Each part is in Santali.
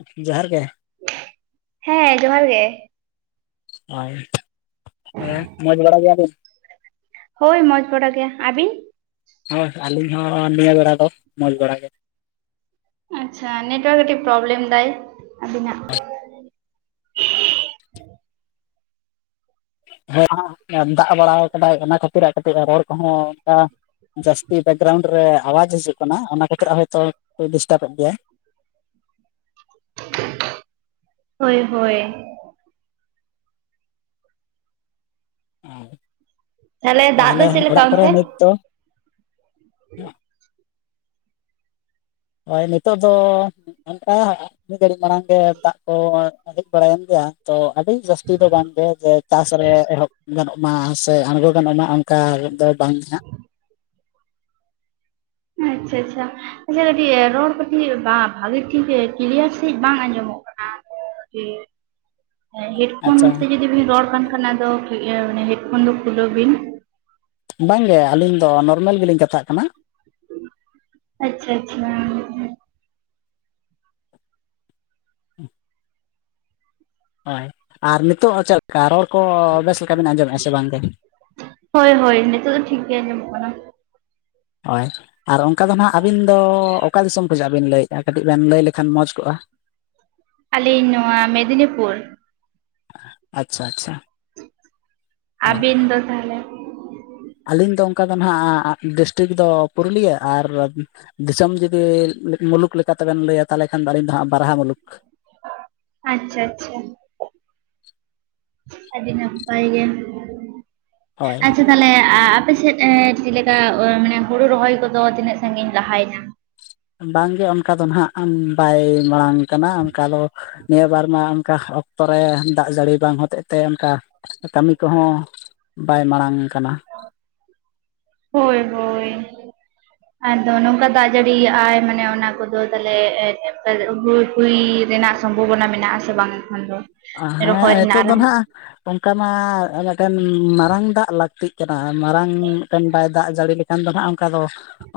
ᱩᱜ ᱡᱚᱦᱟᱨ ᱜᱮ ᱾ ᱦᱮᱸ ᱡᱚᱦᱟᱨ ᱜᱮ ᱾ ᱚᱸᱭ ᱮᱸ ᱢᱚᱡᱽ ᱵᱟᱲᱟ ᱜᱤᱭᱟ ᱵᱮᱱ? ᱦᱳᱭ ᱢᱚᱡᱽ ᱵᱟᱲᱟ ᱜᱮ ᱟᱹᱵᱤᱱ? ᱦᱳᱭ ᱟᱹᱞᱤᱧ ᱦᱚᱸ ᱱᱤᱭᱟᱹ ᱵᱮᱲᱟ ᱫᱚ ᱢᱚᱡᱽ ᱵᱮᱲᱟ ᱜᱮ᱾ ᱟᱪᱪᱷᱟ ᱱᱮᱴᱣᱟᱨᱠ ᱠᱟᱹᱜᱤᱜ ᱯᱨᱚᱵᱞᱮᱢ ᱫᱟᱭ ᱟᱵᱤᱱᱟᱜ ᱾ [inaudible] ᱦᱮᱸ ᱟ ᱫᱟᱜ ᱵᱟᱲᱟᱣ ᱠᱟᱫᱟᱭ ᱚᱱᱟ ᱠᱷᱟᱹᱛᱤᱨ ᱠᱟᱹᱴᱤᱡ ᱨᱚᱲ ᱠᱚᱦᱚᱸ ᱟ ᱡᱟᱥᱛᱤ ᱵᱮᱠᱜᱨᱟᱣᱩᱱᱰ ᱨᱮ ᱟᱣᱟᱡ ᱦᱤᱡᱩᱜ ᱠᱟᱱᱟ ᱚᱱᱟ ᱠᱷᱟᱹᱛᱤᱨ ᱟᱨᱦᱚᱭᱛᱚ ᱫᱚ ᱰᱤᱥᱴᱟᱵ ᱮᱫ ᱜᱤᱭᱟᱭ᱾ ᱦᱳᱭ ᱦᱳᱭ ᱮ ᱛᱟᱦᱚᱞᱮ ᱫᱟᱜ ᱫᱚ ᱛᱟᱦᱟᱞᱮ ᱪᱮᱫ ᱞᱮᱠᱟ ᱚᱲᱟᱜ ᱠᱚᱨᱮ ᱚᱱᱛᱮ ᱱᱤᱛ ᱫᱚ? ᱦᱳᱭ ᱱᱤᱛᱚᱜ ᱫᱚ ᱚᱱᱠᱟ ᱢᱤᱫ ᱜᱷᱟᱹᱲᱤᱡ ᱢᱟᱲᱟᱝ ᱜᱮ ᱫᱟᱜ ᱠᱚ ᱦᱮᱡ ᱵᱟᱲᱟᱭᱮᱱ ᱜᱮᱭᱟ ᱛᱚ ᱟᱹᱰᱤ ᱡᱟᱹᱥᱛᱤ ᱫᱚ ᱵᱟᱝᱜᱮ ᱡᱮ ᱪᱟᱥ ᱨᱮ ᱮᱦᱚᱵ ᱜᱟᱱᱚᱜ ᱢᱟ ᱥᱮ ᱟᱬᱜᱚ ᱜᱟᱱᱚᱜ ᱢᱟ ᱚᱱᱠᱟ ᱨᱮᱫ ᱫᱚ ᱵᱟᱝ ᱜᱮᱱᱟᱜ᱾ ᱟᱪᱪᱷᱟ ᱟᱪᱪᱷᱟ ᱟᱪᱷᱟ ᱠᱟᱹᱴ ᱨᱚᱲ ᱠᱟᱹᱴᱤᱡ ᱵᱟ-ᱵᱷᱟᱹᱜᱤ ᱴᱷᱤᱠ ᱠᱞᱤᱭᱟᱨ ᱥᱤᱪ ᱵᱟᱝ ᱟᱸᱡᱚᱢᱚᱜ ᱠᱟᱱᱟ᱾ ᱦᱮᱸ ᱦᱮ ᱦᱮᱰᱯᱷᱳᱱ ᱟᱪᱪᱷᱟ ᱛᱮ ᱡᱚᱫᱤ ᱵᱤᱱ ᱨᱚᱲ ᱠᱟᱱ ᱠᱷᱟᱱ ᱟᱫᱚ ᱦᱮᱰᱯᱷᱳᱱ ᱫᱚ ᱠᱷᱩᱞᱟᱹᱣ ᱵᱤᱱ᱾ ᱵᱟᱝᱜᱮ ᱟᱹᱞᱤᱧ ᱫᱚ ᱱᱚᱨᱢᱮᱞ ᱜᱮᱞᱤᱧ ᱠᱟᱛᱷᱟᱜ ᱠᱟᱱᱟ᱾ ᱟᱪᱪᱷᱟ ᱟᱪᱪᱷᱟ [inaudible] ᱩᱸ ᱦᱳᱭ ᱟᱨ ᱱᱤᱛᱚᱜ ᱪᱮᱫ ᱞᱮᱠᱟ ᱨᱚᱲ ᱠᱚ ᱵᱮᱥ ᱞᱮᱠᱟ ᱵᱮᱱ ᱟᱸᱡᱚᱢᱮᱜᱼᱟ ᱥᱮ ᱵᱟᱝᱜᱮ ᱦᱳᱭ ᱦᱳᱭ ᱱᱤᱛᱚᱜ ᱫᱚ ᱴᱷᱤᱠ ᱜᱮ ᱟᱸᱡᱚᱢᱚᱜ ᱠᱟᱱᱟ, ᱦᱚᱭ ᱟᱨ ᱚᱝᱠᱟ ᱫᱚ ᱱᱟᱦᱟᱜ ᱟᱹᱵᱤᱱ ᱫᱚ ᱚᱠᱟ ᱫᱤᱥᱚᱢ ᱠᱷᱚᱡᱟᱜ ᱵᱤᱱ ᱞᱟᱹᱭᱮᱜᱼᱟ ᱠᱟᱹᱴᱤᱡ ᱵᱮᱱ ᱞᱟᱹᱭ ᱞᱮᱠᱷᱟᱱ ᱢᱚᱡᱽ ᱠᱚᱜᱼᱟ? ᱟᱹᱞᱤᱧ ᱱᱚᱣᱟ ᱢᱮᱫᱽᱱᱤᱯᱩᱨ ᱾ ᱟᱪᱪᱷᱟ ᱟᱪᱪᱷᱟ ᱦᱳᱭ ᱟᱹᱵᱤᱱ ᱫᱚ ᱛᱟᱦᱟᱞᱮ? ᱟᱹᱞᱤᱧ ᱫᱚ ᱚᱝᱠᱟ ᱫᱚ ᱱᱟᱦᱟᱜ ᱰᱤᱥᱴᱤᱠ ᱫᱚ ᱯᱩᱨᱩᱞᱤᱭᱟᱹ ᱟᱨ ᱫᱤᱥᱚᱢ ᱡᱩᱫᱤ ᱢᱩᱞᱩᱠ ᱞᱮᱠᱟᱛᱮᱵᱮᱱ ᱞᱟᱹᱭᱟ ᱛᱟᱦᱚᱞᱮ ᱠᱷᱟᱱ ᱫᱚ ᱟᱹᱞᱤᱧ ᱫᱚ ᱦᱟᱸᱜ ᱵᱟᱨᱦᱟ ᱢᱩᱞᱩᱠ ᱾ ᱟᱪᱪᱷᱟ ᱟᱪᱪᱷᱟ ᱟᱹᱰᱤ ᱱᱟᱯᱟᱭ ᱜᱮ ᱦᱳᱭ ᱟᱪᱪᱷᱟ ᱛᱟᱦᱞᱮ ᱟ-ᱟᱯᱮ ᱥᱮᱫ ᱮᱸ ᱪᱮᱜ ᱞᱮᱠᱟ ᱚ ᱢᱟᱱᱮ ᱦᱳᱲᱳ ᱨᱚᱦᱚᱭ ᱠᱚᱫᱚ ᱛᱤᱱᱟᱹᱜ ᱥᱟᱺᱜᱤᱧ ᱞᱟᱦᱟᱭᱱᱟ? ᱵᱟᱝᱜᱮ ᱚᱱᱠᱟ ᱫᱚ ᱦᱟᱸᱜ ᱵᱟᱭ ᱢᱟᱲᱟᱝ ᱠᱟᱱᱟ ᱚᱱᱠᱟ ᱫᱚ ᱱᱤᱭᱟᱹ ᱵᱟᱨ ᱢᱟ ᱚᱱᱠᱟ ᱚᱠᱛᱚᱨ ᱨᱮ ᱫᱟᱜ ᱡᱟᱹᱲᱤ ᱵᱟᱝ ᱦᱚᱛᱮᱡ ᱛᱮ ᱚᱱᱠᱟ ᱠᱟᱹᱢᱤ ᱠᱚᱦᱚᱸ ᱵᱟᱭ ᱢᱟᱲᱟᱝ ᱠᱟᱱᱟ, ᱦᱳᱭ ᱦᱳᱭ ᱦᱚᱭ ᱱᱚᱝᱠᱟ ᱫᱟᱜ ᱡᱟᱹᱲᱤᱭᱟᱜ ᱟᱭ ᱢᱟᱱᱮ ᱚᱱᱟ ᱠᱚᱫᱚ ᱛᱟᱦᱚᱞᱮᱩ ᱦᱩᱭ ᱨᱮᱱᱟᱜ ᱥᱚᱢᱵᱷᱚᱵᱚᱱᱟ ᱢᱮᱱᱟᱜᱼᱟ ᱥᱮ ᱵᱟᱝ ᱦᱮᱸ ᱨᱚᱦᱚᱭ ᱨᱮᱱᱟᱜ ᱱᱤᱛᱚᱜ ᱫᱚ ᱟᱨᱟᱢ ᱦᱟᱸᱜ ᱚᱱᱠᱟ ᱢᱟ ᱢᱮᱴᱮᱱ ᱢᱟᱨᱟᱝ ᱫᱟᱜ ᱞᱟᱹᱠᱛᱤᱜ ᱠᱟᱱᱟ ᱢᱟᱨᱟᱝ ᱢᱤᱫᱴᱮᱱ ᱵᱟᱭ ᱫᱟᱜ ᱡᱟᱹᱲᱤ ᱞᱮᱠᱷᱟᱱ, ᱮᱠᱷᱟᱱ ᱫᱚ ᱦᱟᱸᱜ ᱚᱱᱠᱟ ᱫᱚ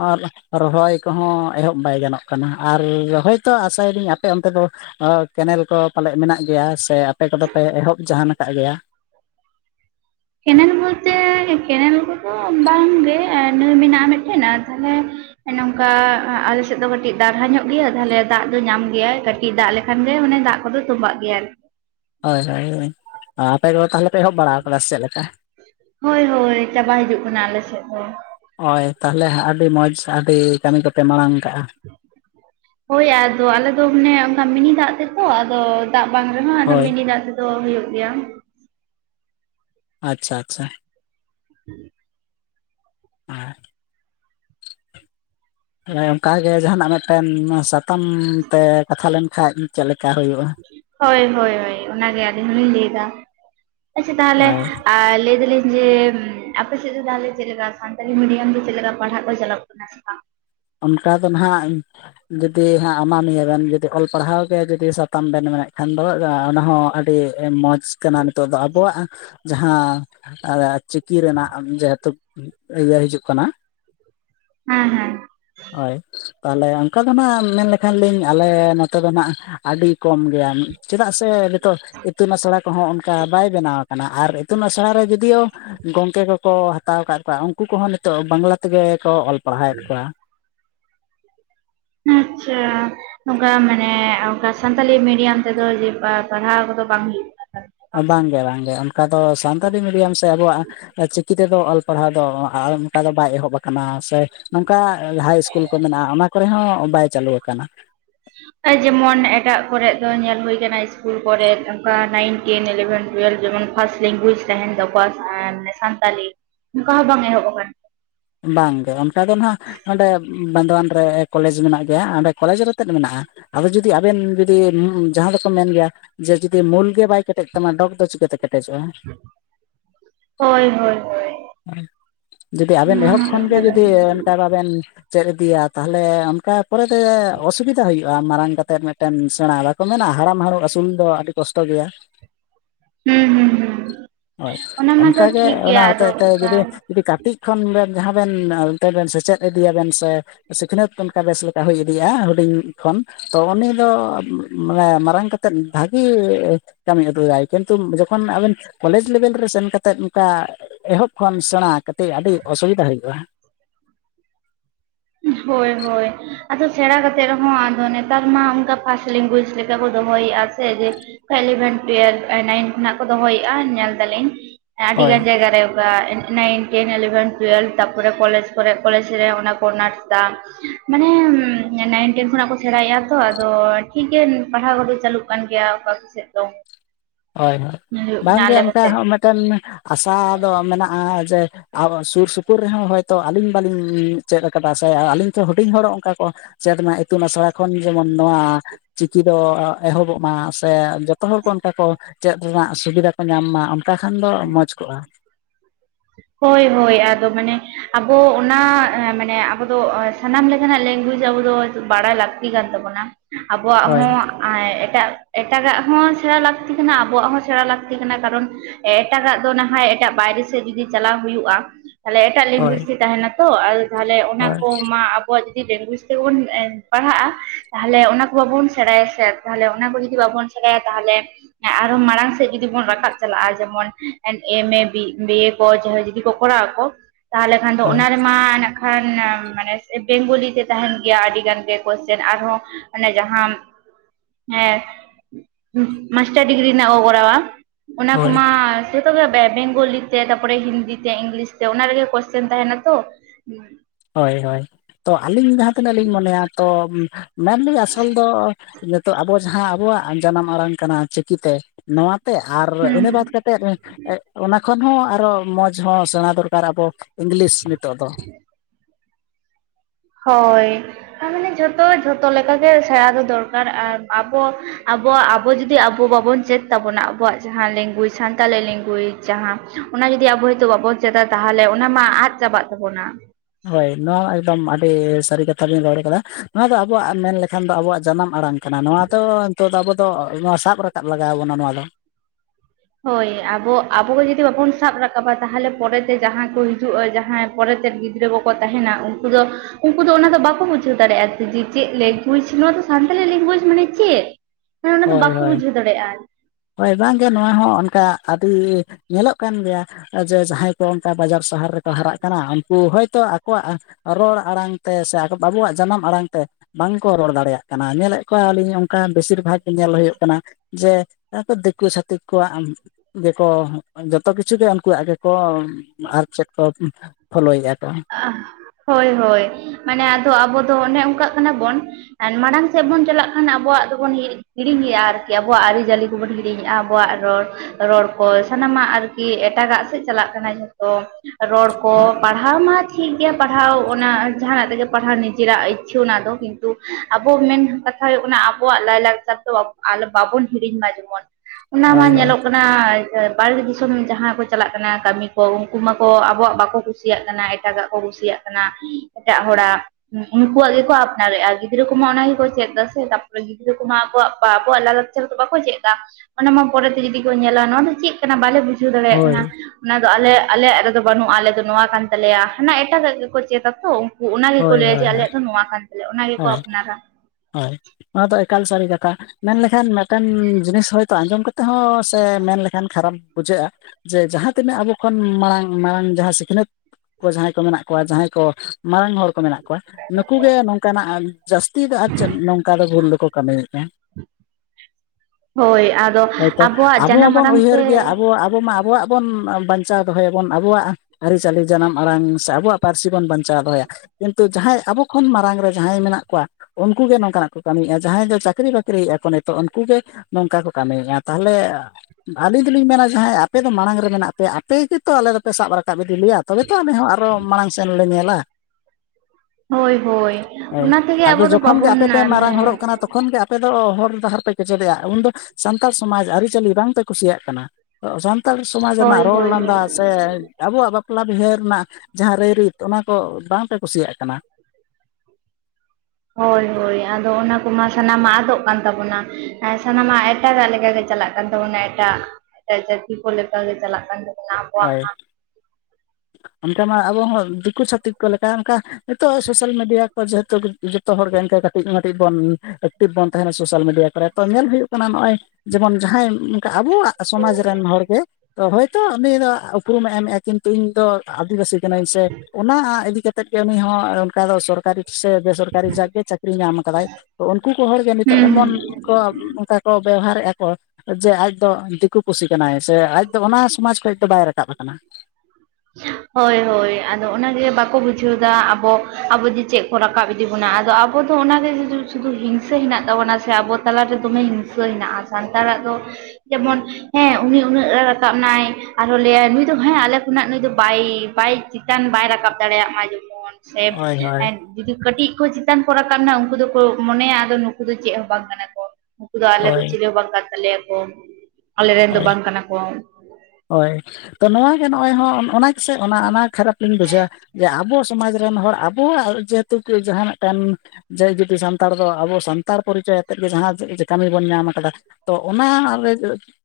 ᱟᱨ ᱨᱚᱦᱚᱭ ᱠᱚᱦᱚᱸ ᱮᱦᱚᱵ ᱵᱟᱭ ᱜᱟᱱᱚᱜ ᱠᱟᱱᱟ ᱟᱨ ᱨᱚᱦᱚᱭᱛᱚ ᱟᱥᱟᱭᱮᱫᱟᱹᱧ ᱟᱯᱮ ᱚᱱᱛᱮ ᱫᱚ ᱠᱮᱱᱮᱞ ᱠᱚ ᱯᱟᱞᱮᱫ ᱢᱮᱱᱟᱜ ᱜᱮᱭᱟ ᱥᱮ ᱟᱯᱮ ᱠᱚᱫᱚ ᱯᱮ ᱮᱦᱚᱵ ᱡᱟᱦᱟᱱ ᱟᱠᱟᱫ ᱜᱮᱭᱟ, ᱠᱮᱱᱮᱞ ᱵᱚᱞᱛᱮ ᱠᱮᱱᱮᱞ ᱠᱚᱫᱚ ᱵᱟᱝ ᱜᱮ ᱱᱟᱹ ᱢᱮᱱᱟᱜᱼᱟ ᱢᱤᱫ ᱴᱮᱱ ᱛᱟᱦᱞᱮ ᱱᱚᱝᱠᱟ ᱟᱞᱮ ᱥᱮᱫ ᱫᱚ ᱠᱟᱹᱴᱤᱡ ᱫᱟᱨᱦᱟ ᱧᱚᱜ ᱜᱮᱭᱟ ᱛᱟᱦᱞᱮ ᱫᱟᱜ ᱫᱚ ᱧᱟᱢ ᱜᱮᱭᱟᱭ ᱠᱟᱹᱴᱤᱡ, ᱫᱟᱜ ᱞᱮᱠᱷᱟᱱ ᱜᱮ ᱢᱟᱱᱮ ᱫᱟᱜ ᱠᱚᱫᱚ ᱛᱩᱵᱟᱜ ᱜᱮᱭᱟ ᱦᱟᱜ ᱦᱳᱭ ᱦᱳᱭ ᱟᱯᱮ ᱠᱚᱫᱚ ᱛᱟᱦᱚᱞᱮ ᱯᱮ ᱮᱦᱚᱵ ᱵᱟᱲᱟ ᱟᱠᱟᱫᱟ ᱥᱮ ᱪᱮᱫ ᱞᱮᱠᱟ? ᱦᱳᱭ ᱦᱳᱭ ᱪᱟᱵᱟ ᱦᱤᱡᱩᱜ ᱠᱟᱱᱟ ᱟᱞᱮ ᱥᱮᱫ ᱫᱚ, ᱦᱳᱭ ᱛᱟᱦᱚᱞᱮ ᱟᱹᱰᱤ ᱢᱚᱡᱽ ᱟᱹᱰᱤ ᱠᱟᱹᱢᱤ ᱠᱚᱯᱮ ᱢᱟᱲᱟᱝ ᱠᱟᱜᱼᱟ, ᱦᱳᱭ ᱟᱫᱚ ᱟᱞᱮ ᱫᱚ ᱟᱱᱮ ᱚᱱᱠᱟ ᱢᱤᱱᱤ ᱫᱟᱜ ᱛᱮᱫ ᱟᱫᱚ ᱫᱟᱜ ᱵᱟᱝ ᱨᱮᱦᱚᱸ ᱟᱫᱚ ᱦᱳᱭ ᱢᱤᱱᱤ ᱫᱟᱜ ᱛᱮᱫᱚ ᱦᱩᱭᱩᱜ ᱜᱮᱭᱟ ᱟᱪᱷᱟ ᱟᱪᱷᱟ, ᱦᱮᱸ ᱦᱮ ᱚᱱᱠᱟᱟᱜ ᱜᱮ ᱡᱟᱦᱟᱱᱟᱜ ᱢᱤᱫ ᱴᱮᱱ ᱥᱟᱛᱟᱢ ᱛᱮ ᱠᱟᱛᱷᱟ ᱞᱮᱱᱠᱟᱱᱡ ᱪᱮᱫ ᱞᱮᱠᱟ ᱦᱩᱭᱩᱜᱼᱟ? ᱦᱳᱭ ᱦᱳᱭ ᱦᱳᱭ ᱚᱱᱟᱜᱮ ᱟᱹᱞᱤᱧ ᱦᱚᱞᱤᱧ ᱞᱟᱹᱭᱫᱟ ᱛᱟᱦᱚᱞᱮ ᱦᱳᱭ ᱞᱟᱹᱭ ᱫᱤᱧ ᱡᱮ ᱟᱯᱮ ᱥᱮᱫ ᱫᱚ ᱛᱟᱦᱚᱞᱮ ᱪᱮᱫ ᱞᱮᱠᱟ ᱥᱟᱱᱛᱟᱞᱤ ᱢᱤᱰᱤᱭᱟᱢ ᱨᱮ ᱪᱮᱫ ᱞᱮᱠᱟ ᱯᱟᱲᱦᱟᱜ ᱠᱚ ᱪᱟᱞᱟᱜ ᱠᱟᱱᱟ ᱥᱮ ᱵᱟᱝ? ᱚᱱᱠᱟ ᱫᱚ ᱱᱟᱦᱟᱜ, ᱡᱩᱫᱤ ᱦᱸ ᱟᱢᱟᱢᱤᱭᱟᱹ ᱵᱮᱱ ᱡᱩᱫᱤ ᱚᱞ ᱯᱟᱲᱦᱟᱣ ᱜᱮ ᱡᱩᱫᱤ ᱥᱟᱛᱟᱢ ᱵᱮᱱ ᱢᱮᱱᱮᱫ ᱠᱷᱟᱱ ᱫᱚ ᱚᱱᱟ ᱦᱚᱸ ᱟᱹᱰᱤ ᱢᱚᱡᱽ, ᱠᱟᱱᱟ ᱱᱤᱛᱚᱜ ᱫᱚ ᱟᱵᱚᱣᱟᱜ ᱡᱟᱦᱟᱸ ᱪᱤᱠᱤ ᱨᱮᱱᱟᱜ ᱡᱮᱦᱮᱛᱩ, ᱮᱨᱟᱨ ᱦᱤᱡᱩᱜ ᱠᱟᱱᱟ, ᱦᱮᱸ ᱦᱮᱸ ᱦᱳᱭ ᱛᱟᱦᱚᱞᱮ ᱚᱱᱠᱟ ᱫᱚ ᱱᱟᱜ ᱢᱮᱱ ᱞᱮᱠᱷᱟᱱᱞᱤᱧ ᱟᱞᱮ ᱱᱚᱛᱮ ᱫᱚ ᱱᱟᱜ ᱟᱹᱰᱤ ᱠᱚᱢ ᱜᱮᱭᱟ, ᱪᱮᱫᱟᱜ ᱥᱮ ᱱᱤᱛᱚᱜ ᱤᱛᱩᱱ ᱟᱥᱲᱟ ᱠᱚᱦᱚᱸ ᱚᱱᱠᱟ ᱵᱟᱭ ᱵᱮᱱᱟᱣ ᱠᱟᱱᱟ ᱟᱨ ᱤᱛᱩᱱ ᱟᱥᱲᱟ ᱨᱮ ᱡᱩᱫᱤᱭᱳ, ᱜᱚᱝᱠᱮ ᱠᱚᱠᱚ ᱦᱟᱛᱟᱣ ᱟᱠᱟᱫ ᱠᱚᱣᱟ ᱩᱱᱠᱩ ᱠᱚᱦᱚᱸ ᱱᱤᱛᱚᱜ ᱵᱟᱝᱞᱟ ᱛᱮᱜᱮ ᱠᱚ ᱚᱞ ᱯᱟᱲᱦᱟᱣᱮᱫ ᱠᱚᱣᱟ, ᱟᱪᱷᱟ ᱱᱚᱝᱠᱟ ᱢᱟᱱᱮ ᱚᱱᱠᱟ ᱥᱟᱱᱛᱟᱞᱤ ᱢᱤᱰᱤᱭᱟᱢ ᱛᱮᱫᱚ ᱡᱮ ᱯᱟᱲᱦᱟᱣ ᱠᱚᱫᱚ ᱵᱟᱝ ᱦᱩᱭᱩᱜ ᱠᱟᱱᱟ, ᱵᱟᱝᱜᱮ ᱵᱟᱝ ᱜᱮ ᱚᱱᱠᱟ ᱫᱚ ᱥᱟᱱᱛᱟᱲᱤ ᱢᱤᱰᱤᱭᱟᱢ ᱥᱮ ᱟᱵᱚᱣᱟᱜ ᱪᱤᱠᱤ ᱛᱮᱫᱚ ᱚᱞ ᱯᱟᱲᱦᱟᱣ ᱫᱚ ᱟᱨ ᱚᱱᱠᱟ ᱫᱚ ᱵᱟᱭ ᱮᱦᱚᱵ ᱟᱠᱟᱱᱟ ᱥᱮ, ᱱᱚᱝᱠᱟ ᱦᱟᱭ ᱤᱥᱠᱩᱞ ᱠᱚ ᱢᱮᱱᱟᱜᱼᱟ ᱚᱱᱟ ᱠᱚᱨᱮ ᱦᱚᱸ ᱵᱟᱭ ᱪᱟᱹᱞᱩᱣᱟᱠᱟᱱᱟ, [inaudible] ᱡᱮᱢᱚᱱ ᱮᱴᱟᱜ ᱠᱚᱨᱮ ᱫᱚ ᱧᱮᱞ ᱦᱩᱭ ᱟᱠᱟᱱᱟ ᱤᱥᱠᱩᱞ ᱠᱚᱨᱮᱫ ᱚᱱᱠᱟ ᱱᱟᱭᱤᱱ ᱴᱮᱱ ᱤᱞᱮᱵᱷᱮᱱ ᱴᱩᱭᱮᱞᱵᱷ ᱡᱮᱢᱚᱱ, ᱯᱷᱟᱥᱴ ᱞᱮᱝᱜᱩᱣᱮᱡᱽ ᱛᱟᱦᱮᱱ ᱛᱟᱠᱚᱣᱟ ᱥᱟᱱᱛᱟᱞᱤ ᱱᱚᱝᱠᱟ ᱦᱚᱸ ᱵᱟᱝ ᱮᱦᱚᱵ ᱠᱟᱱᱟ, ᱵᱟᱝ ᱜᱮ ᱚᱱᱠᱟ ᱫᱚ ᱱᱟᱟᱜ ᱱᱚᱸᱰᱮ, ᱵᱟᱸᱫᱣᱟᱱ ᱨᱮ ᱠᱚᱞᱮᱡᱽ ᱢᱮᱱᱟᱜ ᱜᱮᱭᱟ ᱚᱸᱰᱮ ᱠᱚᱞᱮᱡ ᱨᱮᱛᱮᱫ ᱛᱤᱱᱟ. ᱜ ᱢᱮᱱᱟᱜᱼᱟ? ᱟᱫᱚ ᱡᱩᱫᱤ ᱟᱵᱮᱱ ᱡᱩᱫᱤ ᱡᱟᱦᱟᱸ ᱫᱚᱠᱚ ᱢᱮᱱ ᱜᱮᱭᱟ, ᱡᱮ ᱡᱩᱫᱤ ᱢᱩᱞ ᱜᱮ ᱵᱟᱭ ᱠᱮᱴᱮᱡᱚᱜ ᱛᱟᱢᱟ ᱰᱚᱜᱽ ᱫᱚ ᱪᱤᱠᱟᱹᱛᱮ ᱠᱮᱴᱮᱡᱚᱜᱼᱟ, ᱦᱳᱭ ᱦᱳᱭ ᱦᱳᱭ ᱡᱩᱫᱤ ᱟᱵᱮᱱ ᱚᱱᱟ ᱮᱦᱚᱵ ᱢᱟ ᱠᱷᱚᱱ ᱜᱮ ᱠᱟᱛᱷᱟ ᱠᱟᱱ ᱡᱩᱫᱤ ᱜᱮᱭᱟ ᱚᱱᱠᱟ ᱵᱟᱵᱮᱱ ᱪᱮᱫ ᱤᱫᱤᱭᱟ ᱛᱟᱦᱚᱞᱮ ᱚᱱᱠᱟ ᱠᱚᱚᱨᱛᱮ ᱚᱥᱩᱵᱤᱫᱟ ᱦᱩᱭᱩᱜᱼᱟ ᱢᱟᱨᱟᱝ ᱠᱟᱛᱮᱮᱫ ᱢᱤᱫᱴᱮᱱ ᱢᱤᱫᱴᱮᱱ ᱥᱮᱬᱟ ᱵᱟᱠᱚ ᱢᱮᱱᱟ ᱦᱟᱲᱟᱢᱼᱟᱲᱩ ᱟᱹᱥᱩᱞ ᱫᱚ ᱟᱹᱰᱤ ᱠᱚᱥᱴᱚ ᱜᱮᱭᱟ᱾ ᱦᱩᱸ ᱦᱩᱸ ᱦᱩᱸ ᱦᱳᱭ ᱚᱱᱟ ᱢᱟᱛᱚ ᱚᱱᱠᱟᱜᱮ ᱴᱷᱤᱠ ᱚᱱᱟ ᱜᱮᱭᱟ ᱟᱫᱚ, ᱦᱚᱛᱮᱡ ᱛᱮ ᱚᱱᱠᱟ ᱡᱩᱫᱤ ᱡᱩᱫᱤ ᱠᱟᱹᱴᱤᱡ ᱠᱷᱚᱱ ᱵᱮᱱ ᱡᱟᱦᱟᱸ ᱵᱮᱱ ᱮᱚᱱᱛᱮ ᱵᱮᱱ ᱥᱮᱪᱮᱫ ᱤᱫᱤᱭᱟᱵᱮᱱ ᱥᱮ, ᱥᱤᱠᱷᱱᱟᱹᱛ ᱚᱱᱠᱟ ᱵᱮᱥ ᱞᱮᱠᱟ ᱦᱩᱭ ᱤᱫᱤᱜᱼᱟ ᱦᱩᱰᱤᱧ ᱠᱷᱚᱱ᱾ ᱛᱚ ᱩᱱᱤ ᱫᱚ ᱢᱟᱱᱮ ᱢᱟᱨᱟᱝ ᱠᱟᱛᱮᱫ ᱵᱷᱟᱜᱤ ᱠᱟᱹᱢᱤ ᱟᱹᱫᱟᱹᱭᱟᱭ ᱠᱤᱱᱛᱩ ᱡᱚᱠᱷᱚᱱ ᱟᱵᱮᱱ ᱠᱚᱞᱮᱡᱽ ᱞᱮᱵᱮᱞ ᱨᱮ ᱥᱮᱱ ᱠᱟ ᱠᱟᱛᱮᱮᱫ ᱚᱱᱠᱟ ᱮᱦᱚᱵ ᱠᱷᱚᱱ ᱥᱮᱬᱟ ᱠᱟᱛᱮᱫ ᱟᱹᱰᱤ ᱚᱥᱩᱵᱤᱫᱷᱟ ᱦᱩᱭᱩᱜᱼᱟ ᱾ ᱦᱳᱭ ᱦᱳᱭ ᱟᱫᱚ ᱥᱮᱬᱟ ᱠᱟᱛᱮ ᱨᱮᱦᱚᱸ ᱟᱫᱚ ᱱᱮᱛᱟᱨ ᱢᱟ ᱚᱱᱠᱟ ᱯᱷᱟᱥᱴ ᱞᱮᱝᱜᱩᱭᱮᱡᱽ ᱞᱮᱠᱟ ᱵᱚ ᱫᱚᱦᱚᱭᱮᱫᱼᱟ ᱥᱮ ᱡᱮ ᱤᱞᱤᱵᱷᱮᱱ ᱴᱩᱭᱮᱞᱵᱷ ᱱᱟᱭᱤᱱ ᱠᱷᱱᱟᱜ ᱠᱚ ᱫᱚᱦᱚᱭᱮᱫᱼᱟ ᱧᱮᱞ ᱫᱟᱞᱤᱧ ᱟᱹᱰᱤ ᱦᱳᱭ ᱜᱟᱱ ᱡᱟᱭᱜᱟ ᱨᱮ ᱚᱱᱠᱟ ᱱᱟᱭᱤᱱ ᱴᱮᱱ ᱤᱞᱮᱵᱷᱮᱱ ᱴᱩᱭᱮᱞᱵᱷ ᱛᱟᱨᱯᱚᱨᱮ ᱠᱚᱞᱮᱡᱽ ᱠᱚᱨᱮ ᱠᱚᱞᱮᱡᱽ ᱨᱮ ᱚᱱᱟ ᱠᱚᱨᱱᱟᱴ ᱫᱟ ᱾ ᱢᱟᱱᱮ ᱱᱟᱭᱤᱱ ᱴᱮᱱ ᱠᱷᱚᱱᱟᱜ ᱠᱚ ᱥᱮᱬᱟᱭᱮᱫᱼᱟ ᱛᱚ ᱟᱫᱚ ᱴᱷᱤᱠᱜᱮ ᱯᱟᱲᱦᱟᱣ ᱠᱚᱫᱚ ᱪᱟᱹᱞᱩᱜ ᱠᱟᱱ ᱜᱮᱭᱟ ᱚᱠᱟᱠᱮ ᱥᱮᱫ ᱫᱚ, ᱦᱳᱭ ᱦᱳᱭ ᱧᱮᱞ ᱦᱩᱭᱩᱜ ᱵᱟᱝ ᱠᱟᱱᱟ ᱜᱮ ᱟᱞᱮ ᱚᱱᱠᱟ ᱠᱚᱥᱮᱫ ᱦᱚᱸ ᱢᱤᱫᱴᱮᱱ ᱟᱥᱟ ᱫᱚ ᱢᱮᱱᱟᱜᱼᱟ, ᱡᱮ ᱟᱨ ᱥᱩᱨ ᱥᱩᱯᱩᱨ ᱨᱮᱦᱚᱸ ᱦᱚᱳᱭᱛᱳ ᱟᱹᱞᱤᱧ ᱵᱟᱹᱞᱤᱧ ᱪᱮᱫ ᱠᱟᱫᱟ ᱥᱮ ᱟᱹᱞᱤᱧ ᱛᱚ ᱦᱩᱰᱤᱧ ᱦᱚᱲ ᱚᱱᱠᱟ ᱠᱚ ᱾ ᱪᱮᱫ ᱢᱟ ᱤᱛᱩᱱ ᱟᱥᱲᱟ ᱠᱷᱚᱱ ᱡᱮᱢᱚᱱ ᱱᱚᱣᱟ ᱪᱤᱠᱤ ᱫᱚ ᱮᱦᱚᱵᱚᱜ ᱢᱟ ᱥᱮ ᱡᱚᱛᱚ ᱦᱚᱲ ᱠᱚ ᱚᱱᱠᱟ ᱠᱚ ᱪᱮᱫ ᱨᱮᱱᱟᱜ ᱥᱩᱵᱤᱫᱷᱟ ᱠᱚ ᱧᱟᱢ ᱢᱟ᱾ ᱚᱱᱠᱟ ᱠᱷᱟᱱ ᱫᱚ ᱢᱚᱡᱽ ᱠᱚᱜᱼᱟ᱾ ᱦᱳᱭ ᱦᱳᱭ ᱟᱫᱚ ᱢᱟᱱᱮ ᱟᱵᱚ ᱚᱱᱟ ᱢᱟᱱᱮ ᱟᱵᱚ ᱫᱚ ᱥᱟᱱᱟᱢ ᱞᱮᱠᱟᱱᱟᱜ ᱞᱮᱝᱜᱩᱭᱮᱡᱽ ᱟᱵᱚ ᱫᱚ ᱵᱟᱲᱟᱭ ᱞᱟᱹᱠᱛᱤ ᱠᱟᱱ ᱛᱟᱵᱚᱱᱟ᱾ ᱟᱵᱚᱣᱟᱜ ᱦᱳᱭ ᱦᱚᱸ ᱟᱨ ᱮᱴᱟᱜ ᱮᱴᱟᱜᱟᱜ ᱦᱚᱸ ᱥᱮᱬᱟ ᱞᱟᱹᱠᱛᱤ ᱠᱟᱱᱟ ᱟᱵᱚᱣᱟᱜ ᱦᱚᱸ ᱥᱮᱬᱟ ᱞᱟᱹᱠᱛᱤ ᱠᱟᱱᱟ ᱠᱟᱨᱚᱱ ᱮᱴᱟᱜᱟᱜ ᱫᱚ ᱱᱟᱦᱭ ᱮᱴᱟᱜ ᱵᱟᱭᱨᱮ ᱥᱮᱫ ᱡᱩᱫᱤ ᱪᱟᱞᱟᱣ ᱦᱩᱭᱩᱜᱼᱟ ᱛᱟᱦᱚᱞᱮ ᱮᱴᱟᱜ ᱦᱳᱭ ᱞᱮᱝᱜᱩᱭᱤᱤ ᱛᱟᱦᱮᱱᱟ ᱛᱚ ᱟᱫᱚ ᱛᱟᱦᱚᱞᱮ ᱚᱱᱟ ᱦᱳᱭ ᱠᱚ ᱢᱟ ᱟᱵᱚᱣᱟᱜ ᱡᱩᱫᱤ ᱵᱮᱝᱜᱩᱭᱤᱥ ᱛᱮᱜᱮᱵᱚᱱ ᱯᱟᱲᱦᱟᱜᱼᱟ ᱛᱟᱦᱚᱞᱮ ᱚᱱᱟ ᱠᱚ ᱵᱟᱵᱚᱱ ᱥᱮᱬᱟᱭᱟ ᱥᱮ᱾ ᱛᱟᱦᱚᱞᱮ ᱚᱱᱟ ᱠᱚ ᱡᱩᱫᱤ ᱵᱟᱵᱚᱱ ᱥᱮᱲᱟᱭᱟ ᱛᱟᱦᱚᱞᱮ ᱟᱨᱚ ᱢᱟᱲᱟᱝ ᱥᱮᱫ ᱡᱩᱫᱤ ᱵᱚᱱ ᱨᱟᱠᱟᱵ ᱪᱟᱞᱟᱜᱼᱟ ᱡᱮᱢᱚᱱ ᱮᱢ ᱮ ᱵᱤᱭᱮ ᱦᱚᱭ ᱡᱟᱦᱟᱸ ᱡᱩᱫᱤ ᱠᱚ ᱠᱚᱨᱟᱣ ᱟᱠᱚ ᱛᱟᱦᱚᱞᱮ ᱠᱷᱟᱱ ᱫᱚ ᱦᱳᱭ ᱚᱱᱟ ᱨᱮᱢᱟ ᱠᱷᱟᱱ ᱢᱟᱱᱮ ᱵᱮᱝᱜᱚᱞᱤ ᱛᱮ ᱛᱟᱦᱮᱱ ᱜᱮᱭᱟ ᱟᱹᱰᱤᱜᱟᱱ ᱜᱮ ᱠᱚᱥᱪᱮᱱ ᱟᱨᱦᱚᱸ ᱚᱱᱮ ᱡᱟᱦᱟᱸᱱ ᱦᱮᱸ ᱢᱟᱥᱴᱟᱨ ᱰᱤᱜᱽᱨᱤ ᱨᱮᱱᱟᱜ ᱠᱚ ᱠᱚᱨᱟᱣᱟ ᱾ ᱚᱱᱟ ᱦᱳᱭ ᱠᱚᱢᱟ ᱡᱚᱛᱚ ᱵᱮᱝᱜᱚᱞᱤ ᱛᱮ ᱛᱟᱨᱯᱚᱨᱮ ᱦᱤᱱᱫᱤ ᱛᱮ ᱤᱝᱞᱤᱥ ᱛᱮ ᱚᱱᱟ ᱨᱮᱜᱮ ᱠᱚᱥᱪᱮᱱ ᱛᱟᱸᱦᱮᱱᱟ ᱛᱚ, ᱦᱳᱭ ᱦᱳᱭ ᱛᱚ ᱟᱹᱞᱤᱧ ᱡᱟᱦᱟᱸ ᱛᱤᱱᱟᱹᱜ ᱞᱤᱧ ᱢᱚᱱᱮᱭᱟ ᱛᱚ, ᱢᱮᱱᱞᱤ ᱟᱥᱚᱞ ᱫᱚ ᱱᱤᱛᱚᱜ ᱟᱵᱚ ᱡᱟᱦᱟᱸ ᱟᱵᱚᱣᱟᱜ ᱡᱟᱱᱟᱢ ᱟᱲᱟᱝ ᱠᱟᱱᱟ ᱪᱤᱠᱤᱛᱮ ᱱᱚᱣᱟᱛᱮ ᱟᱨ ᱤᱱᱟᱹ ᱦᱩᱸ ᱵᱟᱫ ᱠᱟᱛᱮ ᱮᱛᱮᱫ ᱚᱱᱟ ᱠᱷᱚᱱ ᱦᱚᱸ ᱟᱨᱚ ᱢᱚᱡᱽ ᱦᱚᱸ ᱥᱮᱬᱟ ᱫᱚᱨᱠᱟᱨ ᱟᱵᱚ ᱤᱝᱞᱤᱥ ᱱᱤᱛᱚᱜ ᱫᱚ ᱦᱳᱭ ᱟᱨ ᱢᱟᱱᱮ ᱡᱷᱚᱛᱚ ᱡᱷᱚᱛᱚ ᱞᱮᱠᱟᱜᱮ ᱥᱮᱬᱟ ᱫᱚ ᱫᱚᱨᱠᱟᱨ, ᱟᱨ ᱟᱵᱚ ᱟᱵᱚᱣᱟᱜ ᱟᱵᱚ ᱡᱩᱫᱤ ᱟᱵᱚ ᱵᱟᱵᱚᱱ ᱪᱮᱫ ᱛᱟᱵᱚᱱᱟ ᱟᱵᱚᱣᱟᱜ ᱡᱟᱦᱟᱸ ᱞᱮᱝᱜᱩᱭᱮᱡᱽ ᱥᱟᱱᱛᱟᱞᱤ ᱞᱮᱝᱜᱩᱭᱮᱡᱽ᱾ ᱡᱟᱦᱟᱸ ᱚᱱᱟ ᱡᱩᱫᱤ ᱟᱵᱚ ᱦᱚᱭᱛᱳ ᱵᱟᱵᱚᱱ ᱪᱮᱫᱟ ᱛᱟᱦᱚᱞᱮ ᱚᱱᱟ ᱢᱟ ᱟᱫ ᱪᱟᱵᱟᱜ ᱛᱟᱵᱚᱱᱟ᱾ ᱦᱳᱭ ᱱᱚᱣᱟ ᱮᱠᱫᱚᱢ ᱟᱹᱰᱤ ᱥᱟᱹᱨᱤ ᱠᱟᱛᱷᱟ ᱞᱤᱧ ᱨᱚᱲ ᱟᱠᱟᱫᱟ, ᱱᱚᱣᱟ ᱫᱚ ᱟᱵᱚᱣᱟᱜ ᱢᱮᱱ ᱞᱮᱠᱷᱟᱱ ᱫᱚ ᱟᱵᱚᱣᱟᱜ ᱡᱟᱱᱟᱢ ᱟᱲᱟᱝ ᱠᱟᱱᱟ ᱱᱚᱣᱟ ᱫᱚ ᱱᱤᱛᱚᱜ ᱫᱚ ᱟᱵᱚ ᱫᱚ ᱱᱚᱣᱟ ᱥᱟᱵ ᱨᱟᱠᱟᱵ ᱞᱟᱜᱟᱣ ᱵᱚᱱᱟ ᱱᱚᱣᱟ ᱫᱚ᱾ ᱦᱳᱭ ᱟᱵᱚ, ᱟᱵᱚ ᱡᱩᱚᱫᱤ ᱵᱟᱵᱚᱱ ᱥᱟᱵ ᱨᱟᱠᱟᱵᱟ ᱛᱟᱦᱚᱞᱮ ᱯᱚᱨᱮᱛᱮ ᱡᱟᱦᱟᱸ ᱠᱚ ᱦᱤᱡᱩᱜᱼᱟ, ᱡᱟᱦᱟᱸ ᱯᱚᱨᱮᱛᱮ ᱜᱤᱫᱽᱨᱟᱹ ᱠᱚᱠᱚ ᱛᱟᱦᱮᱱᱟ, ᱩᱱᱠᱩ ᱫᱚ ᱩᱱᱠᱩ ᱫᱚ ᱚᱱᱟ ᱫᱚ ᱵᱟᱠᱚ ᱵᱩᱡᱷᱟᱹᱣ ᱫᱟᱲᱮᱭᱟᱜᱼᱟ, ᱪᱮᱫ ᱞᱮᱝᱜᱩᱭᱮᱡᱽ ᱱᱚᱣᱟ ᱫᱚ ᱥᱟᱱᱛᱟᱞᱤ ᱞᱮᱝᱜᱩᱭᱮᱡᱽ ᱢᱟᱱᱮ ᱪᱮᱫ? ᱢᱟᱱᱮ ᱚᱱᱟ ᱫᱚ ᱦᱳᱭ ᱵᱟᱠᱚ ᱦᱳᱭ ᱵᱩᱡᱷᱟᱹᱣ ᱫᱟᱲᱮᱭᱟᱜᱼᱟ᱾ ᱦᱳᱭ ᱵᱟᱝᱜᱮ ᱱᱚᱣᱟ ᱦᱚᱸ ᱚᱱᱠᱟ ᱟᱹᱰᱤ ᱧᱮᱞᱚᱜ ᱠᱟᱱ ᱜᱮᱭᱟ᱾ ᱡᱮ ᱡᱟᱦᱟᱸᱭ ᱠᱚ ᱚᱱᱠᱟ ᱵᱟᱡᱟᱨ ᱥᱟᱦᱟᱨ ᱨᱮᱠᱚ ᱦᱟᱨᱟᱜ ᱠᱟᱱᱟ ᱩᱱᱠᱩ ᱦᱚᱭᱛᱳ ᱟᱠᱚᱣᱟᱜ ᱨᱚᱲ ᱟᱲᱟᱝ ᱛᱮ ᱥᱮ ᱟᱵᱚᱣᱟᱜ ᱡᱟᱱᱟᱢ ᱟᱲᱟᱝ ᱛᱮ ᱵᱟᱝᱠᱚ ᱨᱚᱲ ᱫᱟᱲᱮᱭᱟᱜ ᱠᱟᱱᱟ ᱧᱮᱞᱮᱫ ᱠᱚᱣᱟ ᱟᱹᱞᱤᱧ ᱚᱱᱠᱟ ᱵᱮᱥᱤᱨ ᱵᱷᱟᱜᱽ ᱧᱮᱞ ᱦᱩᱭᱩᱜ ᱠᱟᱱᱟ ᱡᱮ ᱟᱨ ᱫᱤᱠᱩ ᱪᱷᱟᱹᱛᱤᱠ ᱠᱚᱣᱟᱜ ᱜᱮᱠᱚ ᱡᱚᱛᱚ ᱠᱤᱪᱷᱩ ᱜᱮ ᱩᱱᱠᱩᱣᱟᱜ ᱜᱮᱠᱚ ᱟᱨ ᱪᱮᱫ ᱠᱚᱢ ᱯᱷᱚᱞᱚᱭᱮᱫᱼᱟ ᱫᱚ? ᱟᱡ ᱦᱳᱭ ᱦᱳᱭ, ᱢᱟᱱᱮ ᱟᱫᱚ ᱟᱵᱚ ᱫᱚ ᱚᱱᱮ ᱚᱱᱠᱟᱜ ᱠᱟᱱᱟ ᱵᱚᱱ ᱟᱨ ᱢᱟᱲᱟᱝ ᱥᱮᱫ ᱵᱚᱱ ᱪᱟᱞᱟᱜ ᱠᱷᱟᱱ ᱟᱵᱚᱣᱟᱜ ᱫᱚᱵᱚᱱ ᱦᱤᱲᱤ ᱦᱤᱲᱤᱧᱮᱫᱼᱟ ᱟᱨᱠᱤ ᱟᱵᱚᱣᱟᱜ ᱟᱹᱨᱤᱡᱟᱹᱞᱤ᱾ ᱵᱚᱱ ᱦᱤᱲᱤᱧᱮᱫᱼᱟ ᱟᱵᱚᱣᱟᱜ ᱨᱚᱲ ᱨᱚᱲ ᱠᱚ ᱥᱟᱱᱟᱢᱟᱜ ᱟᱨᱠᱤ ᱮᱴᱟᱜᱟᱜ ᱥᱮᱫ ᱪᱟᱞᱟᱜ ᱠᱟᱱᱟ᱾ ᱛᱚ ᱨᱚᱲ ᱠᱚ, ᱯᱟᱲᱦᱟᱣ ᱢᱟ ᱴᱷᱤᱠ ᱜᱮᱭᱟ ᱯᱟᱲᱦᱟᱣ ᱚᱱᱟ ᱡᱟᱦᱟᱱᱟᱜ ᱛᱮᱜᱮ ᱯᱟᱲᱦᱟᱣ ᱱᱤᱡᱮᱨᱟᱜ ᱤᱪᱪᱷᱩ ᱚᱱᱟ ᱫᱚ ᱠᱤᱱᱛᱩ ᱟᱵᱚ ᱢᱮᱱ ᱠᱟᱛᱷᱟ ᱦᱩᱭᱩᱜ ᱠᱟᱱᱟ ᱟᱵᱚᱣᱟᱜ ᱞᱟᱭᱼᱞᱟᱠᱪᱟᱨ ᱛᱚ ᱟᱞᱚ ᱵᱟᱵᱚᱱ ᱦᱤᱲᱤᱧ ᱢᱟ ᱡᱮᱢᱚᱱ, ᱚᱱᱟ ᱢᱟ ᱦᱳᱭ ᱦᱳᱭ ᱧᱮᱞᱚᱜ ᱠᱟᱱ ᱟᱨ ᱵᱟᱨᱦᱮ ᱫᱤᱥᱚᱢ ᱡᱟᱦᱟᱸ ᱠᱚ ᱪᱟᱞᱟᱜ ᱠᱟᱱᱟ ᱠᱟᱹᱢᱤ ᱠᱚ ᱩᱱᱠᱩ ᱢᱟᱠᱚ ᱟᱵᱚᱣᱟᱜ ᱵᱟᱠᱚ ᱠᱩᱥᱤᱭᱟᱜ ᱠᱟᱱᱟ᱾ ᱮᱴᱟᱜᱟᱜ ᱠᱚ ᱠᱩᱥᱤᱭᱟᱜ ᱠᱟᱱᱟ, ᱮᱴᱟᱜ ᱦᱚᱲᱟᱜ ᱩᱱᱠᱩᱣᱟᱜ ᱜᱮᱠᱚ ᱟᱯᱱᱟᱨᱮᱫᱼᱟ ᱜᱤᱫᱽᱨᱟᱹ ᱠᱚᱢᱟ ᱚᱱᱟ ᱜᱮᱠᱚ ᱪᱮᱫ ᱫᱟ ᱥᱮ ᱛᱟᱯᱚᱨᱮ ᱜᱤᱫᱽᱨᱟᱹ ᱠᱚᱢᱟ ᱟᱠᱚᱣᱟᱜ ᱟᱠᱚᱣᱟᱜ ᱞᱟᱞᱟᱫ ᱪᱮᱫᱞᱮᱠᱟ ᱵᱟᱠᱚ ᱪᱮᱫ ᱫᱟ ᱚᱱᱟ ᱢᱟ ᱯᱚᱨᱮᱛᱮ ᱡᱩᱫᱤ ᱠᱚ ᱧᱮᱞᱟ ᱱᱚᱣᱟ ᱫᱚ ᱪᱤᱫ? ᱠᱟᱱᱟ ᱵᱟᱞᱮ ᱵᱩᱡᱷᱟᱹᱣ ᱫᱟᱲᱮᱭᱟᱜ ᱦᱳᱭ ᱠᱟᱱᱟ᱾ ᱚᱱᱟ ᱫᱚ ᱟᱞᱮ ᱟᱞᱮᱭᱟᱜ ᱨᱮᱫᱚ ᱵᱟᱹᱱᱩᱜᱼᱟ ᱟᱞᱮ ᱫᱚ ᱱᱚᱣᱟ ᱠᱟᱱ ᱛᱟᱞᱮᱭᱟ᱾ ᱦᱟᱱᱟ ᱮᱴᱟᱜᱟᱜ ᱜᱮᱠᱚ ᱪᱮᱫᱟ ᱛᱚ ᱩᱱᱠᱩ ᱚᱱᱟ ᱜᱮᱠᱚ ᱦᱳᱭ ᱞᱟᱹᱭᱟ ᱡᱮ ᱦᱳᱭ ᱟᱞᱮᱭᱟᱜ ᱫᱚ ᱱᱚᱣᱟ ᱠᱟᱱ ᱛᱟᱞᱮᱭᱟ ᱚᱱᱟ ᱜᱮᱠᱚ ᱦᱳᱭ ᱟᱯᱱᱟᱨᱟ᱾ ᱦᱳᱭ, ᱱᱚᱣᱟ ᱫᱚ ᱮᱠᱟᱞ ᱥᱟᱹᱨᱤ ᱠᱟᱛᱷᱟ᱾ ᱢᱮᱱᱞᱮᱠᱷᱟᱱ ᱢᱮᱴᱮᱱ ᱡᱤᱱᱤᱥ ᱦᱚᱭᱛᱳ ᱟᱸᱡᱚᱢ ᱠᱟᱛᱮ ᱛᱮ ᱦᱚᱸ ᱥᱮ ᱢᱮᱱ ᱞᱮᱠᱷᱟᱱ ᱠᱷᱟᱨᱟᱯ ᱵᱩᱡᱷᱟᱹᱜᱼᱟ᱾ ᱡᱮ ᱡᱟᱦᱟᱸ ᱛᱤᱱᱟᱹᱜ ᱟᱵᱚ ᱠᱷᱚᱱ ᱢᱟᱲᱟᱝ ᱢᱟᱲᱟᱝ ᱡᱟᱦᱟᱸ ᱥᱤᱠᱷᱱᱟᱹᱛ ᱠᱚ ᱡᱟᱦᱟᱸᱭ ᱠᱚ ᱢᱮᱱᱟᱜ ᱠᱚᱣᱟ ᱡᱟᱦᱟᱸᱭ ᱠᱚ ᱢᱟᱨᱟᱝ ᱦᱚᱲ ᱠᱚ ᱢᱮᱱᱟᱜ ᱠᱚᱣᱟ, ᱱᱩᱠᱩ ᱜᱮ ᱱᱚᱝᱠᱟᱱᱟᱜ ᱡᱟᱹᱥᱛᱤ ᱫᱚ ᱟᱨ ᱪᱮᱫ ᱱᱚᱝᱠᱟ ᱫᱚ ᱵᱷᱩᱞ ᱫᱚᱠᱚ ᱠᱟᱹᱢᱤᱭᱮᱫ ᱛᱟᱦᱮᱸ᱾ ᱦᱳᱭ ᱟᱫᱚ ᱦᱚᱭᱛᱚ ᱟᱵᱚᱣᱟᱜ ᱟᱵᱚ ᱡᱟᱱᱟᱢ ᱢᱟᱵᱚᱱ ᱟᱲᱟᱝ ᱩᱭᱦᱟᱹᱨ ᱛᱮ ᱜᱮᱭᱟ ᱟᱵᱚᱣᱟᱜ ᱟᱵᱚ ᱢᱟ ᱟᱵᱚᱣᱟᱜ ᱵᱚᱱ ᱵᱟᱧᱪᱟᱣ ᱫᱚᱦᱚᱭᱟᱵᱚᱱ ᱟᱵᱚᱣᱟᱜ ᱟᱹᱨᱤᱪᱟᱹᱞᱤ ᱡᱟᱱᱟᱢ ᱟᱲᱟᱝ ᱥᱮ ᱟᱵᱚᱣᱟᱜ ᱯᱟᱹᱨᱥᱤ ᱵᱚᱱ ᱵᱟᱧ ᱪᱟ ᱫᱚᱦᱚᱭᱟ ᱠᱤᱱᱛᱩ ᱡᱟᱦᱟᱸᱭ ᱟᱵᱚ ᱠᱷᱚᱱ ᱢᱟᱨᱟᱝ ᱨᱮ ᱡᱟᱦᱟᱸᱭ ᱢᱮᱱᱟᱜ ᱠᱚᱣᱟ᱾ ᱩᱱᱠᱩ ᱜᱮ ᱱᱚᱝᱠᱟᱱᱟᱜ ᱠᱚ ᱠᱟᱹᱢᱤᱭᱮᱫᱼᱟ, ᱡᱟᱦᱟᱸᱭ ᱫᱚ ᱪᱟᱹᱠᱨᱤ ᱵᱟᱹᱠᱨᱤᱭᱮᱫᱼᱟ ᱠᱚ ᱱᱤᱛᱚᱜ ᱩᱱᱠᱩ ᱜᱮ ᱱᱚᱝᱠᱟ ᱠᱚ ᱠᱟᱹᱢᱤᱭ ᱮᱫᱟ, ᱛᱷᱟᱞᱮ ᱟᱹᱞᱤᱧ ᱫᱚᱞᱤᱧ ᱢᱮᱱᱟ ᱡᱟᱦᱟᱸᱭ ᱟᱯᱮ ᱫᱚ ᱢᱟᱲᱟᱝ ᱨᱮ ᱢᱮᱱᱟᱜ ᱯᱮᱭᱟ ᱟᱯᱮ ᱜᱤᱛ ᱛᱚ ᱟᱞᱮ ᱫᱚᱯᱮ ᱥᱟᱵ ᱨᱟᱠᱟᱵ ᱤᱫᱤᱞᱮᱭᱟ ᱛᱚᱵᱮ ᱛᱚ ᱟᱞᱮ ᱦᱚᱸ ᱟᱨᱚ ᱢᱟᱲᱟᱝ ᱥᱮᱱ ᱞᱮ ᱧᱮᱞᱟ᱾ ᱦᱳᱭ ᱦᱳ᱾ ᱦᱳᱭ, ᱟᱫᱚ ᱡᱚᱠᱷᱚᱱ ᱜᱮ ᱟᱯᱮ ᱯᱮ ᱢᱟᱨᱟᱝ ᱦᱚᱲᱚᱜ ᱢᱟᱱᱮ ᱠᱟᱱᱟ ᱛᱚᱠᱷᱚᱱ ᱜᱮ ᱟᱯᱮ ᱫᱚ ᱦᱚᱨ ᱰᱟᱦᱟᱨ ᱯᱮ ᱠᱮᱪᱮᱫᱮᱜᱼᱟ ᱩᱱᱫᱚ ᱥᱟᱱᱛᱟᱲ ᱥᱚᱢᱟᱡᱽ, ᱟᱹᱨᱤᱪᱟᱹᱞᱤ ᱵᱟᱝᱯᱮ ᱠᱩᱥᱤᱭᱟᱜ ᱠᱟᱱᱟ᱾ ᱥᱟᱱᱛᱟᱲ ᱥᱚᱢᱟᱡᱽ ᱨᱮᱱᱟᱜ ᱦᱳᱭ ᱦᱳᱭ ᱨᱚᱲ ᱞᱟᱸᱫᱟ ᱦᱳᱭ ᱥᱮ ᱟᱵᱚᱣᱟᱜ ᱵᱟᱯᱞᱟ ᱵᱤᱦᱟᱹ ᱨᱮᱱᱟᱜ ᱡᱟᱦᱟᱸ ᱨᱟᱹᱭᱨᱤᱛ ᱚᱱᱟ ᱠᱚ ᱵᱟᱝᱯᱮ ᱠᱩᱥᱤᱭᱟᱜ ᱠᱟᱱᱟ? ᱦᱳᱭ ᱦᱳᱭ ᱟᱫᱚ ᱚᱱᱟ ᱠᱚᱢᱟ ᱥᱟᱱᱟᱢᱟᱜ ᱟᱫᱚᱜ ᱠᱟᱱ ᱛᱟᱵᱚᱱᱟ᱾ᱟᱨ ᱥᱟᱱᱟᱢᱟᱜ ᱮᱴᱟᱜᱟᱜ ᱞᱮᱠᱟᱜᱮ ᱪᱟᱞᱟᱜ ᱱᱮᱛᱟᱨ ᱫᱚ ᱢᱟᱱᱮ ᱮᱴᱟᱜ ᱮᱴᱟᱜ ᱡᱟᱹᱛᱤ ᱠᱚ ᱞᱮᱠᱟᱜᱮ ᱪᱟᱞᱟᱜ ᱠᱟᱱ ᱛᱟᱵᱚᱱᱟ᱾ ᱟᱵᱚᱣᱟᱜ ᱦᱳᱭ᱾ ᱢᱟ ᱚᱱᱠᱟ ᱢᱟ ᱟᱵᱚ ᱦᱚᱸ ᱫᱤᱠᱩ ᱪᱷᱟᱹᱛᱤᱠ ᱠᱚ ᱞᱮᱠᱟ ᱚᱱᱠᱟ ᱱᱤᱛᱚᱜ ᱦᱚ ᱥᱚᱥᱟᱞ ᱢᱤᱰᱤᱭᱟ ᱠᱚ ᱡᱷᱚᱛᱚᱜᱮ ᱡᱚᱛᱚ ᱦᱚᱲ ᱜᱮ ᱮᱱᱠᱟ ᱠᱟᱴᱤᱡ ᱠᱟᱹᱴᱤᱡ ᱵᱚᱱ ᱮᱠᱴᱤᱵᱷ ᱵᱚᱱ ᱛᱟᱦᱮᱱ ᱥᱚᱥᱟᱞ ᱢᱤᱰᱤᱭᱟ ᱠᱚᱨᱮ ᱛᱚ ᱧᱮᱞ ᱦᱩᱭᱩᱜ ᱠᱟᱱᱟ ᱱᱚᱜᱼᱚᱭ ᱡᱮᱢᱚᱱ ᱡᱟᱦᱟᱸᱭ ᱟᱵᱩᱣᱟᱜ ᱥᱚᱢᱟᱡᱽ ᱨᱮᱱ ᱦᱚᱲ ᱜᱮ ᱛᱚ ᱦᱚᱭᱛᱚ ᱩᱱᱤ ᱫᱚ ᱩᱯᱨᱩᱢᱮ ᱮᱢᱮᱜᱼᱟ ᱠᱤᱱᱛᱩ ᱤᱧ ᱫᱚ ᱟᱹᱫᱤᱵᱟᱹᱥᱤ ᱠᱟᱹᱱᱟᱹᱧ ᱥᱮ ᱚᱱᱟ ᱤᱫᱤ ᱠᱟᱛᱮᱫ ᱜᱮ ᱩᱱᱤ ᱦᱚᱸ ᱚᱱᱠᱟ ᱫᱚ ᱥᱚᱨᱠᱟᱨᱤ ᱥᱮ ᱵᱮᱥᱚᱨ ᱠᱟᱨᱤ ᱪᱟᱠ ᱜᱮ ᱪᱟᱹᱠᱨᱤ ᱧᱟᱢ ᱠᱟᱫᱟᱭ ᱛᱚ ᱩᱱᱠᱩ ᱠᱚ ᱦᱚᱲ ᱜᱮ ᱱᱤᱛᱚᱜ ᱦᱩᱸ ᱮᱢᱚᱱ, ᱦᱩᱸ ᱠᱚ ᱚᱱᱠᱟ ᱠᱚ ᱵᱮᱣᱦᱟᱨ ᱮᱫᱼᱟ ᱠᱚ᱾ ᱡᱮ ᱟᱡ ᱫᱚ ᱫᱤᱠᱩ ᱯᱩᱥᱤ ᱠᱟᱱᱟᱭ ᱥᱮ ᱟᱡ ᱫᱚ ᱚᱱᱟ ᱥᱚᱢᱟᱡ ᱠᱷᱚᱡ ᱫᱚ ᱵᱟᱭ ᱨᱟᱠᱟᱵ ᱟᱠᱟᱱᱟ᱾ ᱦᱳᱭ ᱦᱳᱭ ᱟᱫᱚ ᱚᱱᱟᱜᱮ ᱵᱟᱠᱚ ᱵᱩᱡᱷᱟᱹᱣ ᱫᱟ ᱟᱵᱚ ᱟᱵᱚ ᱡᱮ ᱪᱮᱫ ᱠᱚ ᱨᱟᱠᱟᱵ ᱤᱫᱤ ᱵᱚᱱᱟ ᱟᱫᱚ ᱟᱵᱚ ᱫᱚ ᱚᱱᱟᱜᱮ ᱡᱩᱫᱩ ᱥᱩᱫᱩ ᱦᱤᱝᱥᱟᱹ ᱦᱮᱱᱟᱜ ᱛᱟᱵᱚᱱᱟ ᱥᱮ ᱟᱵᱚ ᱛᱟᱞᱟᱨᱮ ᱫᱚᱢᱮ ᱦᱤᱝᱥᱟᱹ ᱦᱮᱱᱟᱜᱼᱟ᱾ ᱥᱟᱱᱛᱟᱲᱟᱜ ᱫᱚ ᱡᱮᱢᱚᱱ ᱦᱮᱸ ᱩᱱᱤ ᱩᱱᱟᱹᱜ ᱨᱮ ᱨᱟᱠᱟᱵ ᱱᱟᱭ ᱟᱨᱦᱚᱸ ᱞᱟᱹᱭᱟᱭ ᱱᱩᱭ ᱫᱚ ᱦᱮᱸ ᱟᱞᱮ ᱩᱱᱟᱹᱜ ᱱᱩᱭ ᱫᱚ ᱵᱟᱭ ᱵᱟᱭ ᱪᱤᱛᱟᱱ ᱵᱟᱭ ᱨᱟᱠᱟᱵ ᱫᱟᱲᱮᱭᱟᱜ ᱢᱟ ᱡᱮᱢᱚᱱ, ᱥᱮ ᱦᱳᱭ ᱦᱳᱭ ᱡᱩᱫᱤ ᱠᱟᱹᱴᱤᱡ ᱠᱚ ᱪᱮᱛᱟᱱ ᱠᱚ ᱨᱟᱠᱟᱵ ᱱᱟ ᱩᱱᱠᱩ ᱫᱩᱠᱩ ᱢᱚᱱᱮᱭᱟ ᱟᱫᱚ ᱱᱩᱠᱩ ᱫᱚ ᱪᱮᱫ ᱦᱚᱸ ᱵᱟᱝ ᱠᱟᱱᱟ ᱠᱚ᱾ ᱩᱱᱠᱩ ᱫᱚ ᱟᱞᱮ ᱫᱚ ᱦᱳᱭ ᱪᱤᱞᱤ ᱦᱚᱸ ᱵᱟᱝ ᱠᱟᱱ ᱛᱟᱞᱮᱭᱟᱠᱚ᱾ ᱟᱞᱮ ᱨᱮᱱ ᱫᱚ ᱦᱳᱭ ᱵᱟᱝ ᱠᱟᱱᱟ ᱠᱚ᱾ ᱦᱳᱭ, ᱛᱚ ᱱᱚᱣᱟᱜᱮ ᱱᱚᱜᱼᱚᱭ ᱦᱚᱸ ᱚᱱᱟ ᱜᱮᱥᱮ ᱚᱱᱟ ᱚᱱᱟ ᱠᱷᱟᱨᱟᱯ ᱞᱤᱧ ᱵᱩᱡᱷᱟᱹᱣᱼᱟ᱾ ᱡᱮ ᱟᱵᱚ ᱥᱚᱢᱟᱡᱽ ᱨᱮᱱ ᱦᱚᱲ ᱟᱵᱚᱣᱟᱜ ᱡᱨᱦᱮᱛᱩ ᱠᱩᱡ ᱡᱟᱦᱟᱸ ᱢᱤᱫᱴᱮᱱ ᱡᱮᱭ ᱡᱩᱫᱤ ᱥᱟᱱᱛᱟᱲ ᱫᱚ ᱟᱵᱚ ᱥᱟᱱᱛᱟᱲ ᱯᱚᱨᱤᱪᱚᱭ ᱟᱛᱮᱫ ᱜᱮ ᱡᱟᱦᱟᱸ ᱪᱮ ᱠᱟᱹᱢᱤ ᱵᱚᱱ ᱧᱟᱢ ᱠᱟᱫᱟ᱾ ᱛᱚ ᱚᱱᱟ ᱨᱮ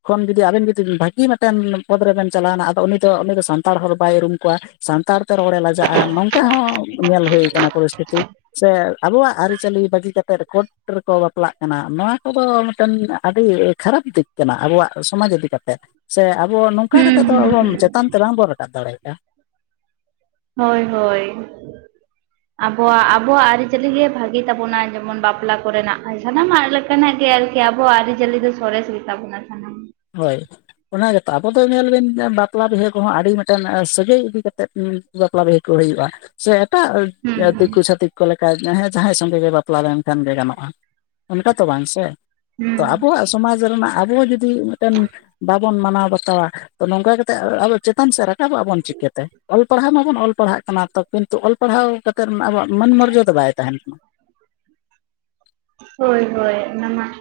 ᱠᱷᱚᱱ ᱡᱩᱫᱤ ᱟᱵᱮᱱ ᱡᱩᱫᱤ ᱵᱷᱟᱹᱜᱤ ᱢᱤᱫᱴᱮᱱ ᱯᱚᱫ ᱨᱮᱵᱮᱱ ᱪᱟᱞᱟᱣᱱᱟ ᱟᱫᱚ ᱩᱱᱤ ᱫᱚ ᱩᱱᱤ ᱫᱚ ᱥᱟᱱᱛᱟᱲ ᱦᱚᱲ ᱵᱟᱭ ᱩᱨᱩᱢ ᱠᱚᱣᱟ, ᱥᱟᱱᱛᱟᱲ ᱛᱮ ᱨᱚᱲᱮ ᱞᱟᱡᱟᱜᱼᱟ ᱱᱚᱝᱠᱟ ᱾ ᱚᱱᱠᱟ ᱦᱚᱸ ᱧᱮᱞ ᱦᱩᱭᱩ ᱟᱠᱟᱱᱟ ᱯᱚᱨᱤᱥᱛᱷᱤᱛᱤ ᱾ ᱥᱮ ᱟᱵᱚᱣᱟᱜ ᱟᱹᱨᱤ ᱪᱟᱹᱞᱤ ᱵᱟᱹᱜᱤ ᱠᱟᱛᱮᱫ ᱠᱳᱰ ᱨᱮᱠᱚ ᱵᱟᱯᱞᱟᱜ ᱠᱟᱱᱟ ᱱᱚᱣᱟ ᱠᱚᱫᱚ ᱢᱤᱫᱴᱮᱱ ᱟᱹᱰᱤ ᱠᱷᱟᱨᱟᱯ ᱫᱤᱠ ᱠᱟᱱᱟ ᱟᱵᱚᱣᱟᱜ ᱥᱚᱢᱟᱡᱽ ᱤᱫᱤ ᱠᱟᱛᱮ ᱾ ᱥᱮ ᱟᱵᱚ ᱱᱚᱝᱠᱟ ᱠᱟᱛᱮ ᱦᱩᱸ ᱫᱚ ᱟᱵᱚ ᱦᱩᱸ ᱪᱮᱛᱟᱱ ᱛᱮ ᱵᱟᱝ ᱵᱚᱱ ᱨᱟᱠᱟᱵ ᱫᱟᱲᱮᱭᱟᱜᱼᱟ ᱾ ᱦᱳᱭ ᱦᱳᱭ ᱾ ᱟᱵᱚᱣᱟᱜ ᱟᱵᱚᱣᱟᱜ ᱟᱹᱨᱤᱪᱟᱹᱞᱤ ᱜᱮ ᱵᱷᱟᱹᱜᱤ ᱛᱟᱵᱚᱱᱟ, ᱡᱮᱢᱚᱱ ᱵᱟᱯᱞᱟ ᱠᱚᱨᱮᱱᱟᱜ ᱥᱟᱱᱟᱢᱟᱜ ᱞᱮᱠᱟ ᱾ ᱚᱱᱠᱟᱱᱟᱜ ᱜᱮ ᱟᱨᱠᱤ ᱟᱵᱚᱣᱟᱜ ᱟᱹᱨᱤᱪᱟᱹᱞᱤ ᱫᱚ ᱥᱚᱨᱮᱥ ᱜᱮᱛᱟ ᱵᱚᱱᱟ ᱥᱟᱱᱟᱢ ᱾ ᱦᱳᱭ ᱾ ᱚᱱᱟ ᱜᱮᱛᱚ ᱟᱵᱚ ᱫᱚ ᱧᱮᱞ ᱵᱮᱱ ᱵᱟᱯᱞᱟ ᱵᱤᱦᱟᱹ ᱠᱚᱦᱚᱸ ᱟᱹᱰᱤ ᱢᱤᱴᱟᱱ ᱥᱟᱹᱜᱟᱹᱭ ᱤᱫᱤ ᱠᱟᱛᱮ ᱩᱻ ᱵᱟᱯᱞᱟ ᱵᱤᱦᱤ ᱠᱚ ᱦᱩᱭᱩᱜᱼᱟ ᱥᱮ ᱮᱴᱟᱜ ᱦᱩᱸ ᱦᱩᱸ ᱫᱤᱠᱩ ᱪᱷᱛᱤᱠ ᱠᱚ ᱞᱮᱠᱟ ᱡᱟᱦᱟᱸᱭ ᱥᱚᱸᱜᱮ ᱜᱮ ᱵᱟᱯᱞᱟ ᱞᱮᱱᱠᱷᱟᱱ ᱜᱮ ᱜᱟᱱᱚᱜᱼᱟ, ᱚᱱᱠᱟ ᱛᱚ ᱵᱟᱝ ᱥᱮ ᱾ ᱛᱚ ᱦᱩᱸ ᱟᱵᱚᱣᱟᱜ ᱥᱚᱢᱟᱡᱽ ᱨᱮᱱᱟᱜ ᱟᱵᱚ ᱡᱩᱫᱤ ᱢᱤᱫᱴᱮᱱ ᱵᱟᱵᱚᱱ ᱢᱟᱱᱟᱣ ᱵᱟᱛᱟᱣᱟ ᱾ ᱛᱚ ᱱᱚᱝᱠᱟ ᱠᱟᱛᱮᱫ ᱟᱵᱚ ᱪᱮᱛᱟᱱ ᱥᱮᱫ ᱨᱟᱠᱟᱵᱚᱜ ᱟᱵᱚᱱ ᱪᱤᱠᱟᱹ ᱛᱮ᱾ ᱚᱞ ᱯᱟᱲᱦᱟᱣ ᱢᱟᱵᱚᱱ ᱚᱞ ᱯᱟᱲᱦᱟᱜ ᱠᱟᱱᱟ ᱛᱚ ᱾ ᱠᱤᱱᱛᱩ ᱚᱞ ᱯᱟᱲᱦᱟᱣ ᱠᱟᱛᱮᱫ ᱟᱵᱚᱣᱟᱜ ᱢᱟᱹᱱ ᱢᱚᱨᱡᱟ ᱫᱚ ᱵᱟᱭ ᱛᱟᱦᱮᱱ ᱠᱟᱱᱟ᱾ ᱦᱳᱭ ᱦᱳᱭ ᱚᱱᱟ ᱱᱟᱜ